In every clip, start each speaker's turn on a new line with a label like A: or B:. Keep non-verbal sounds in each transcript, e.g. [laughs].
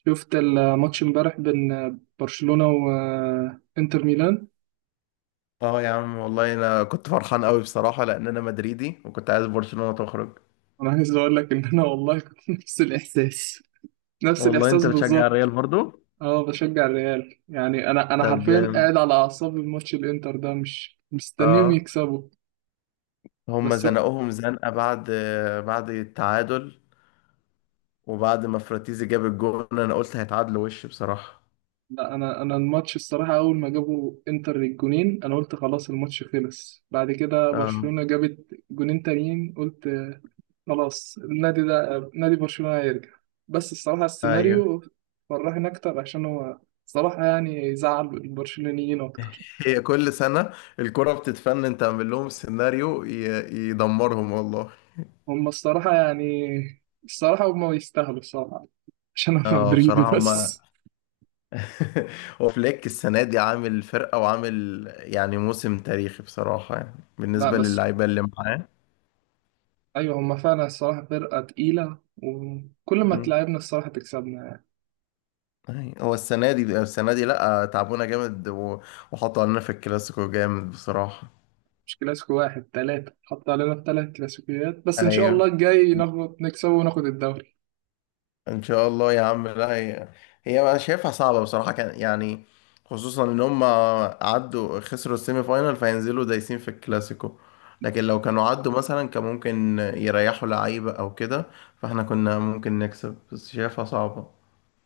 A: شفت الماتش امبارح بين برشلونة وانتر ميلان.
B: اه، يا عم، والله انا كنت فرحان قوي بصراحه لان انا مدريدي وكنت عايز برشلونه تخرج.
A: انا عايز اقول لك ان انا والله كنت [laughs] نفس الاحساس نفس
B: والله
A: الاحساس
B: انت بتشجع
A: بالظبط.
B: الريال برضو؟
A: اه، بشجع الريال، يعني انا
B: طب،
A: حرفيا
B: جامد.
A: قاعد على اعصاب الماتش الانتر ده، مش مستنيهم
B: اه.
A: يكسبوا.
B: هم
A: بس
B: زنقوهم زنقه بعد التعادل، وبعد ما فراتيزي جاب الجون انا قلت هيتعادلوا وش بصراحه.
A: لا، انا الماتش الصراحه، اول ما جابوا انتر الجونين انا قلت خلاص الماتش خلص، بعد كده
B: اه،
A: برشلونه جابت جونين تانيين قلت خلاص النادي ده نادي برشلونه هيرجع. بس الصراحه
B: ايوه.
A: السيناريو فرحني اكتر عشان هو صراحه يعني زعل البرشلونيين اكتر.
B: هي كل سنه الكره بتتفنن تعمل لهم سيناريو يدمرهم والله.
A: هم الصراحه يعني الصراحه هم يستاهلوا الصراحه عشان انا
B: اه،
A: مدريدي.
B: بصراحه هم.
A: بس
B: [laughs] هو فليك السنة دي عامل فرقة وعامل، يعني، موسم تاريخي بصراحة، يعني
A: لا
B: بالنسبة
A: بس،
B: للعيبة اللي معاه.
A: ايوه هم فعلا الصراحه فرقه تقيله، وكل ما
B: مم.
A: تلعبنا الصراحه تكسبنا.
B: أي، هو السنة دي لأ تعبونا جامد وحطوا علينا في الكلاسيكو جامد بصراحة.
A: مش كلاسيكو 1-3 حط علينا في ثلاث كلاسيكيات، بس إن شاء
B: أيوه.
A: الله الجاي ناخد نكسبه وناخد الدوري.
B: ان شاء الله يا عم. لا، هي انا شايفها صعبه بصراحه، كان يعني، خصوصا ان هم عدوا خسروا السيمي فاينال فينزلوا دايسين في الكلاسيكو. لكن لو كانوا عدوا مثلا كان ممكن يريحوا لعيبه او كده، فاحنا كنا ممكن نكسب، بس شايفها صعبه.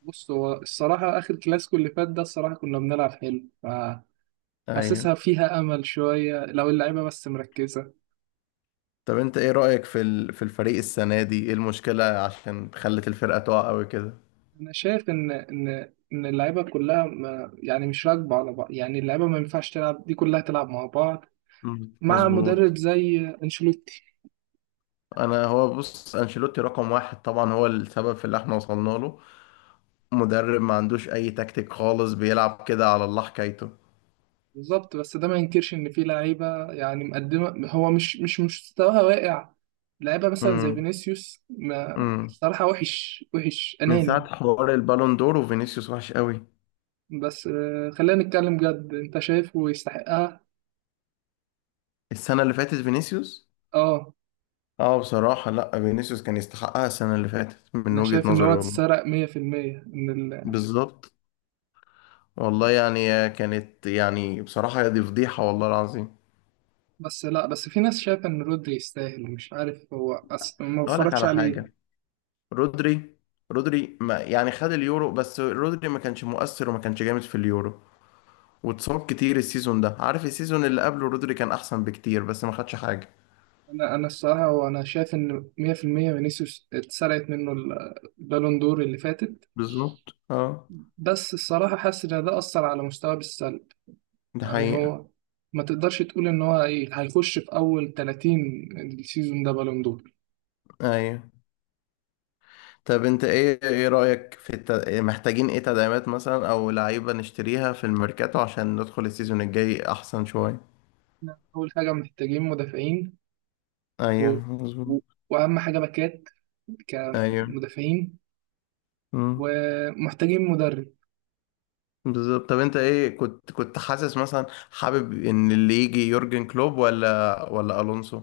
A: بص، هو الصراحة آخر كلاسيكو اللي فات ده الصراحة كنا بنلعب حلو،
B: ايوه.
A: فحاسسها فيها أمل شوية لو اللعيبة بس مركزة.
B: طب انت ايه رايك في الفريق السنه دي؟ ايه المشكله عشان خلت الفرقه تقع قوي كده؟
A: أنا شايف إن اللعيبة كلها ما يعني مش راكبة على بعض، يعني اللعيبة ما ينفعش تلعب دي كلها تلعب مع بعض
B: مم.
A: مع مدرب
B: مظبوط.
A: زي أنشيلوتي.
B: انا، هو بص، انشيلوتي رقم واحد طبعا، هو السبب في اللي احنا وصلنا له. مدرب ما عندوش اي تكتيك خالص، بيلعب كده على الله حكايته.
A: بالظبط، بس ده ما ينكرش ان في لعيبه يعني مقدمه هو مش مستواها واقع. لعيبه مثلا زي
B: امم
A: فينيسيوس ما
B: امم
A: صراحه وحش وحش
B: من
A: اناني.
B: ساعة حوار البالون دور وفينيسيوس وحش قوي.
A: بس خلينا نتكلم جد، انت شايفه يستحقها؟
B: السنة اللي فاتت فينيسيوس.
A: اه،
B: اه، بصراحة، لا، فينيسيوس كان يستحقها السنة اللي فاتت من
A: انا
B: وجهة
A: شايف ان هو
B: نظري والله.
A: اتسرق 100% ان
B: بالظبط. والله، يعني كانت، يعني بصراحة، دي فضيحة والله العظيم.
A: [laughs] بس لا بس، في ناس شايفه ان رودري يستاهل. مش عارف، هو ما
B: هقول لك
A: بتفرجش
B: على
A: عليه.
B: حاجة. رودري رودري ما، يعني، خد اليورو، بس رودري ما كانش مؤثر وما كانش جامد في اليورو. واتصاب كتير السيزون ده، عارف، السيزون اللي قبله رودري كان احسن بكتير، بس ما خدش حاجه.
A: انا الصراحه، وانا شايف ان 100% فينيسيوس اتسرقت منه البالون دور اللي فاتت.
B: بالظبط. اه.
A: بس الصراحة حاسس إن ده أثر على مستواه بالسلب،
B: ده
A: يعني
B: حقيقه.
A: هو ما تقدرش تقول إن هو إيه هيخش في أول 30 السيزون ده بالون دور.
B: ايوه. طب انت ايه رايك محتاجين ايه تدعيمات مثلا، او لعيبه نشتريها في الميركاتو، عشان ندخل السيزون الجاي احسن شويه؟
A: إحنا أول حاجة محتاجين مدافعين،
B: ايوه،
A: و... و...
B: مظبوط.
A: وأهم حاجة باكات
B: ايوه.
A: كمدافعين،
B: امم.
A: ومحتاجين مدرب.
B: بالظبط. طب انت ايه، كنت حاسس مثلا، حابب ان اللي يجي يورجن كلوب ولا الونسو؟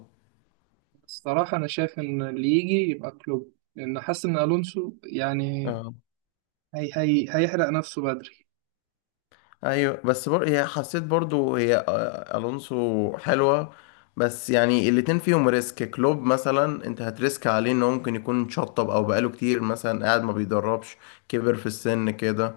A: الصراحة أنا شايف إن اللي يجي يبقى كلوب، لأن حاسس إن ألونسو يعني هيحرق نفسه بدري.
B: ايوه، بس هي حسيت برضو، هي الونسو حلوه. بس يعني الاتنين فيهم ريسك. كلوب مثلا، انت هتريسك عليه انه ممكن يكون شطب، او بقاله كتير مثلا قاعد ما بيدربش، كبر في السن كده.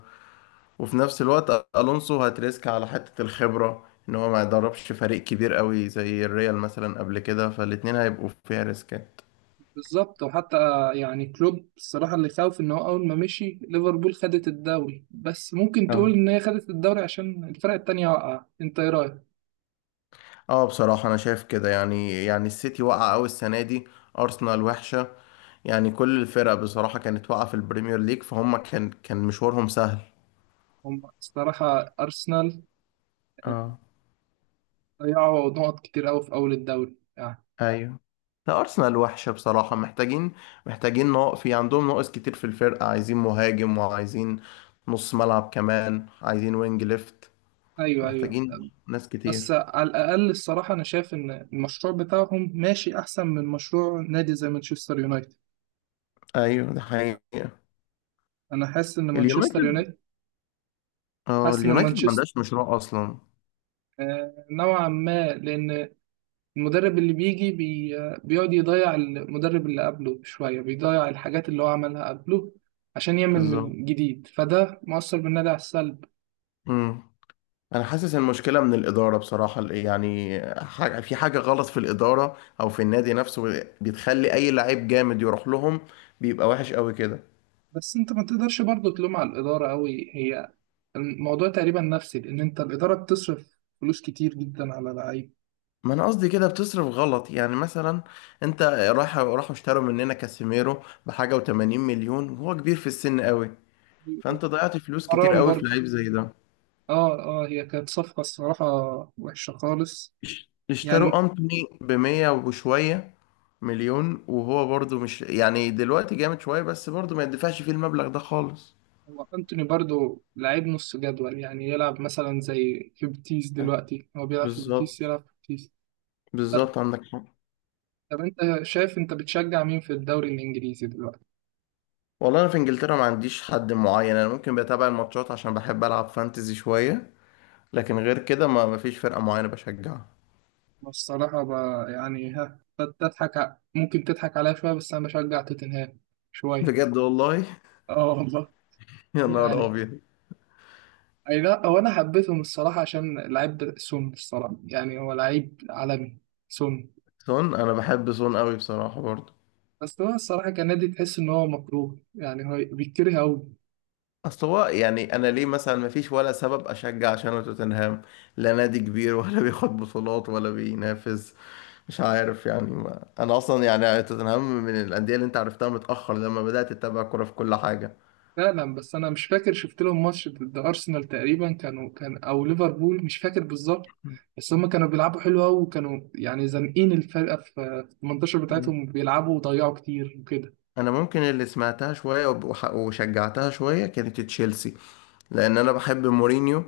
B: وفي نفس الوقت الونسو هتريسك على حته الخبره، ان هو ما يدربش فريق كبير قوي زي الريال مثلا قبل كده، فالاتنين هيبقوا فيها ريسكات.
A: بالظبط، وحتى يعني كلوب الصراحة اللي خاوف إن هو أول ما مشي ليفربول خدت الدوري، بس ممكن تقول
B: اه،
A: إن هي خدت الدوري عشان الفرق التانية وقع. أنت إيه رأيك؟
B: اه، بصراحة أنا شايف كده، يعني السيتي وقع أوي السنة دي. أرسنال وحشة. يعني كل الفرق بصراحة كانت واقعة في البريمير ليج، فهم كان مشوارهم سهل.
A: هم الصراحة أرسنال آه،
B: اه.
A: ضيعوا نقط كتير أوي في أول الدوري يعني.
B: ايوه. لا، أرسنال وحشة بصراحة، محتاجين في عندهم ناقص كتير في الفرقة، عايزين مهاجم، وعايزين نص ملعب كمان، عايزين وينج ليفت.
A: أيوه، أيوه.
B: محتاجين ناس
A: بس
B: كتير.
A: على الأقل الصراحة أنا شايف إن المشروع بتاعهم ماشي أحسن من مشروع نادي زي مانشستر يونايتد.
B: أيوة، ده حقيقة.
A: أنا حاسس إن مانشستر
B: اليونايتد.
A: يونايتد،
B: اه،
A: حاسس إن
B: اليونايتد ما
A: مانشستر
B: عندهاش مشروع أصلا.
A: نوعا ما، لأن المدرب اللي بيجي بيقعد يضيع المدرب اللي قبله شوية، بيضيع الحاجات اللي هو عملها قبله عشان يعمل
B: بالظبط.
A: من جديد، فده مؤثر بالنادي على السلب.
B: انا حاسس المشكله من الاداره بصراحه، يعني، في حاجه غلط في الاداره او في النادي نفسه، بتخلي اي لعيب جامد يروح لهم، بيبقى وحش قوي كده.
A: بس انت ما تقدرش برضه تلوم على الإدارة أوي. هي الموضوع تقريبا نفسي، لأن انت الإدارة بتصرف فلوس كتير جدا على لعيب.
B: ما انا قصدي كده بتصرف غلط، يعني مثلا، انت راحوا اشتروا مننا كاسيميرو بحاجه و80 مليون، وهو كبير في السن قوي. فانت ضيعت فلوس كتير
A: حرام
B: قوي في
A: برضه.
B: لعيب زي ده.
A: اه، اه، هي كانت صفقة الصراحة وحشة خالص.
B: اشتروا
A: يعني
B: انتوني ب 100 وشويه مليون، وهو برضو مش يعني دلوقتي جامد شويه، بس برضو ما يدفعش فيه المبلغ ده خالص.
A: هو أنتوني برضو لعيب نص جدول، يعني يلعب مثلا زي في بيتيس
B: أه،
A: دلوقتي، هو بيلعب في بيتيس
B: بالظبط،
A: يلعب في بيتيس. طب
B: بالظبط، عندك حق.
A: طب أنت شايف، أنت بتشجع مين في الدوري الإنجليزي دلوقتي؟
B: والله انا في انجلترا ما عنديش حد معين، انا ممكن بتابع الماتشات عشان بحب العب فانتزي شويه. لكن غير كده ما فيش فرقه معينه بشجعها.
A: والصراحة يعني ها تضحك ممكن تضحك عليا شوية، بس أنا بشجع توتنهام شوية.
B: بجد والله. [laughs]
A: آه والله
B: يا نهار
A: يعني
B: ابيض.
A: أي، لا هو أنا حبيتهم الصراحة عشان لعيب سون. الصراحة يعني هو لعيب عالمي، سون.
B: سون، انا بحب سون قوي بصراحه برضه.
A: بس هو الصراحة كان نادي تحس إن هو مكروه، يعني هو بيتكره أوي.
B: اصل هو يعني انا ليه مثلا، ما فيش ولا سبب اشجع عشان توتنهام، لا نادي كبير، ولا [laughs] بياخد بطولات، ولا بينافس. مش عارف يعني ما. انا اصلا يعني توتنهام من الانديه اللي انت عرفتها متاخر، لما بدات تتابع كوره في كل حاجه.
A: فعلا، بس انا مش فاكر شفت لهم ماتش ضد ارسنال تقريبا كانوا، كان او ليفربول مش فاكر بالظبط، بس هم كانوا بيلعبوا حلو قوي، وكانوا يعني زانقين الفرقه في المنتشر بتاعتهم، بيلعبوا وضيعوا كتير وكده.
B: انا ممكن اللي سمعتها شويه وشجعتها شويه كانت تشيلسي، لان انا بحب مورينيو.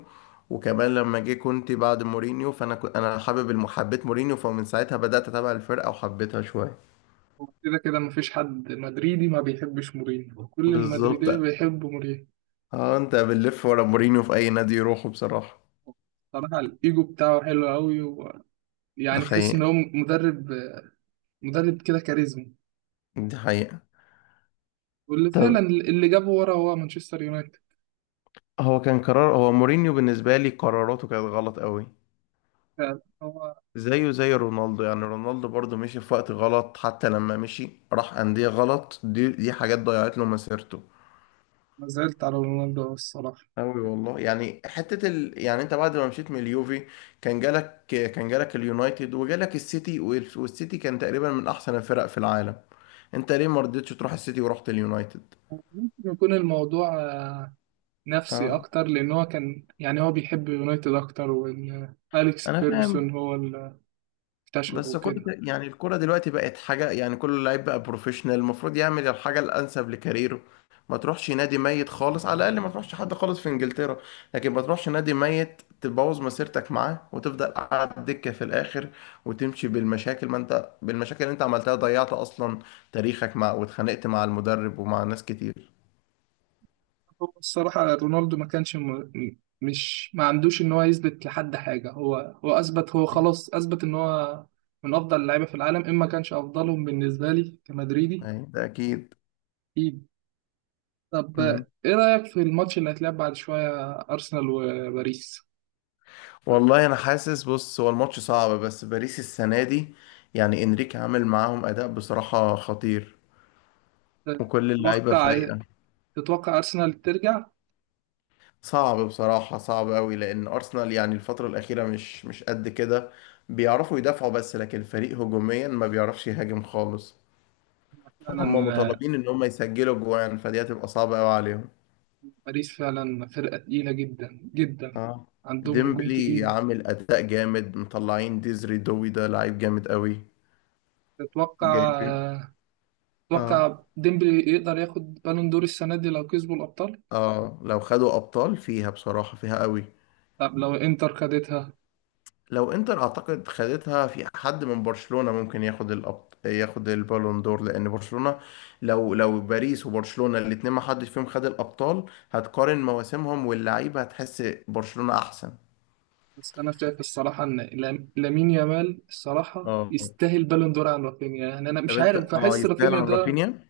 B: وكمان لما جه كنت بعد مورينيو، فانا كنت، انا حابب، حبيت مورينيو، فمن ساعتها بدات اتابع الفرقه وحبيتها شويه.
A: وكده كده مفيش حد مدريدي ما بيحبش مورينيو، كل
B: بالظبط.
A: المدريديه بيحبوا مورينيو.
B: اه، انت بنلف ورا مورينيو في اي نادي يروحه بصراحه.
A: صراحه الايجو بتاعه حلو قوي،
B: ده
A: ويعني تحس
B: حقيقه.
A: ان هو مدرب، مدرب كده كاريزما.
B: دي حقيقه.
A: واللي فعلا
B: طب،
A: اللي جابه ورا هو مانشستر يونايتد.
B: هو كان قرار، هو مورينيو بالنسبه لي قراراته كانت غلط قوي.
A: فعلا هو.
B: زيه زي رونالدو، يعني رونالدو برضه مشي في وقت غلط، حتى لما مشي راح أندية غلط، دي حاجات ضيعت له مسيرته.
A: ما زعلت على رونالدو الصراحه.
B: أوي والله، يعني حتة يعني أنت بعد ما مشيت من اليوفي، كان جالك اليونايتد وجالك السيتي والسيتي كان تقريبا من أحسن الفرق في العالم. أنت ليه ما رضيتش تروح السيتي ورحت اليونايتد؟
A: ممكن يكون الموضوع نفسي
B: اه،
A: أكتر، لأن هو كان يعني هو بيحب يونايتد أكتر، وإن أليكس
B: أنا
A: فيرجسون
B: فاهم.
A: هو اللي اكتشفه
B: بس كل،
A: وكده.
B: يعني الكرة دلوقتي بقت حاجة، يعني كل لعيب بقى بروفيشنال، المفروض يعمل الحاجة الأنسب لكاريره. ما تروحش نادي ميت خالص، على الأقل ما تروحش حد خالص في إنجلترا. لكن ما تروحش نادي ميت تبوظ مسيرتك معاه، وتفضل قاعد دكة في الآخر، وتمشي بالمشاكل، ما أنت بالمشاكل اللي أنت عملتها ضيعت أصلا تاريخك مع، واتخانقت مع المدرب ومع ناس كتير.
A: هو الصراحة رونالدو ما كانش مش ما عندوش إن هو يثبت لحد حاجة، هو أثبت، هو خلاص أثبت إن هو من أفضل اللعيبة في العالم، إما كانش أفضلهم بالنسبة لي كمدريدي.
B: أي، ده أكيد.
A: أكيد. طب إيه رأيك في الماتش اللي هيتلعب بعد شوية أرسنال وباريس؟
B: والله انا حاسس، بص، هو الماتش صعب، بس باريس السنه دي يعني انريكي عامل معاهم اداء بصراحه خطير، وكل اللعيبه
A: تتوقع
B: فايقه.
A: تتوقع أرسنال ترجع؟
B: صعب بصراحه، صعب قوي، لان ارسنال يعني الفتره الاخيره مش قد كده. بيعرفوا يدافعوا بس، لكن الفريق هجوميا ما بيعرفش يهاجم خالص،
A: فعلا،
B: فهم مطالبين ان هم يسجلوا جوان، فدي هتبقى صعبه قوي عليهم.
A: باريس فعلا فرقة تقيلة جدا جدا،
B: اه،
A: عندهم هجوم
B: ديمبلي
A: تقيل.
B: عامل اداء جامد، مطلعين ديزري دوي ده لعيب جامد قوي.
A: تتوقع
B: جايبين. اه،
A: تتوقع ديمبلي يقدر ياخد بالون دور السنة دي لو كسبوا الأبطال؟
B: اه، لو خدوا ابطال فيها بصراحة، فيها قوي.
A: طب لو إنتر خدتها.
B: لو انتر اعتقد خدتها، في حد من برشلونة ممكن ياخد ياخد البالون دور، لان برشلونة، لو باريس وبرشلونة الاتنين ما حدش فيهم خد الابطال، هتقارن مواسمهم واللعيبة هتحس برشلونة احسن.
A: بس أنا شايف الصراحة إن لامين يامال الصراحة
B: اه.
A: يستاهل بالون دور عن رافينيا، يعني أنا
B: طب،
A: مش
B: انت
A: عارف،
B: اه،
A: بحس
B: يستاهل
A: رافينيا
B: عن
A: ده
B: رافينيا؟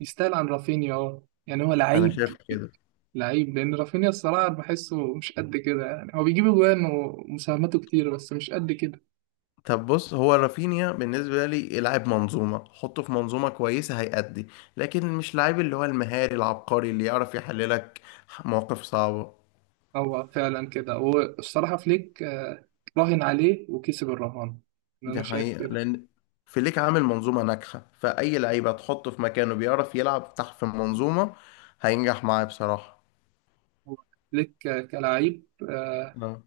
A: يستاهل عن رافينيا. أه، يعني هو
B: انا
A: لعيب
B: شايف كده.
A: لعيب لأن رافينيا الصراحة بحسه مش قد كده، يعني هو بيجيب أجوان ومساهماته كتير بس مش قد كده.
B: طب، بص، هو رافينيا بالنسبه لي لاعب منظومه، حطه في منظومه كويسه هيأدي، لكن مش لاعب اللي هو المهاري العبقري اللي يعرف يحللك مواقف صعبه.
A: هو فعلا كده، والصراحة فليك راهن عليه وكسب الرهان، أنا
B: دي
A: شايف
B: حقيقة
A: كده.
B: لأن فليك عامل منظومة ناجحة، فأي لعيب هتحطه في مكانه بيعرف يلعب تحت في المنظومة، هينجح معاه بصراحة.
A: هو فليك كلاعب آه،
B: اه.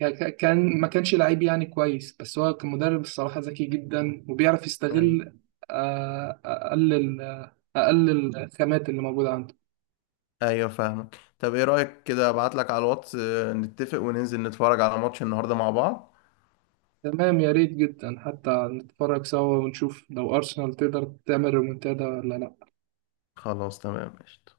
A: كان ما كانش لعيب يعني كويس، بس هو كمدرب الصراحة ذكي جدا وبيعرف
B: أيوة،
A: يستغل أقل أقل الخامات اللي موجودة عنده.
B: أيوة، فاهمك. طب، إيه رأيك كده، أبعتلك على الواتس، نتفق وننزل نتفرج على ماتش النهاردة مع بعض؟
A: تمام يا ريت جدا، حتى نتفرج سوا ونشوف لو أرسنال تقدر تعمل ريمونتادا ولا لأ.
B: خلاص، تمام، قشطة.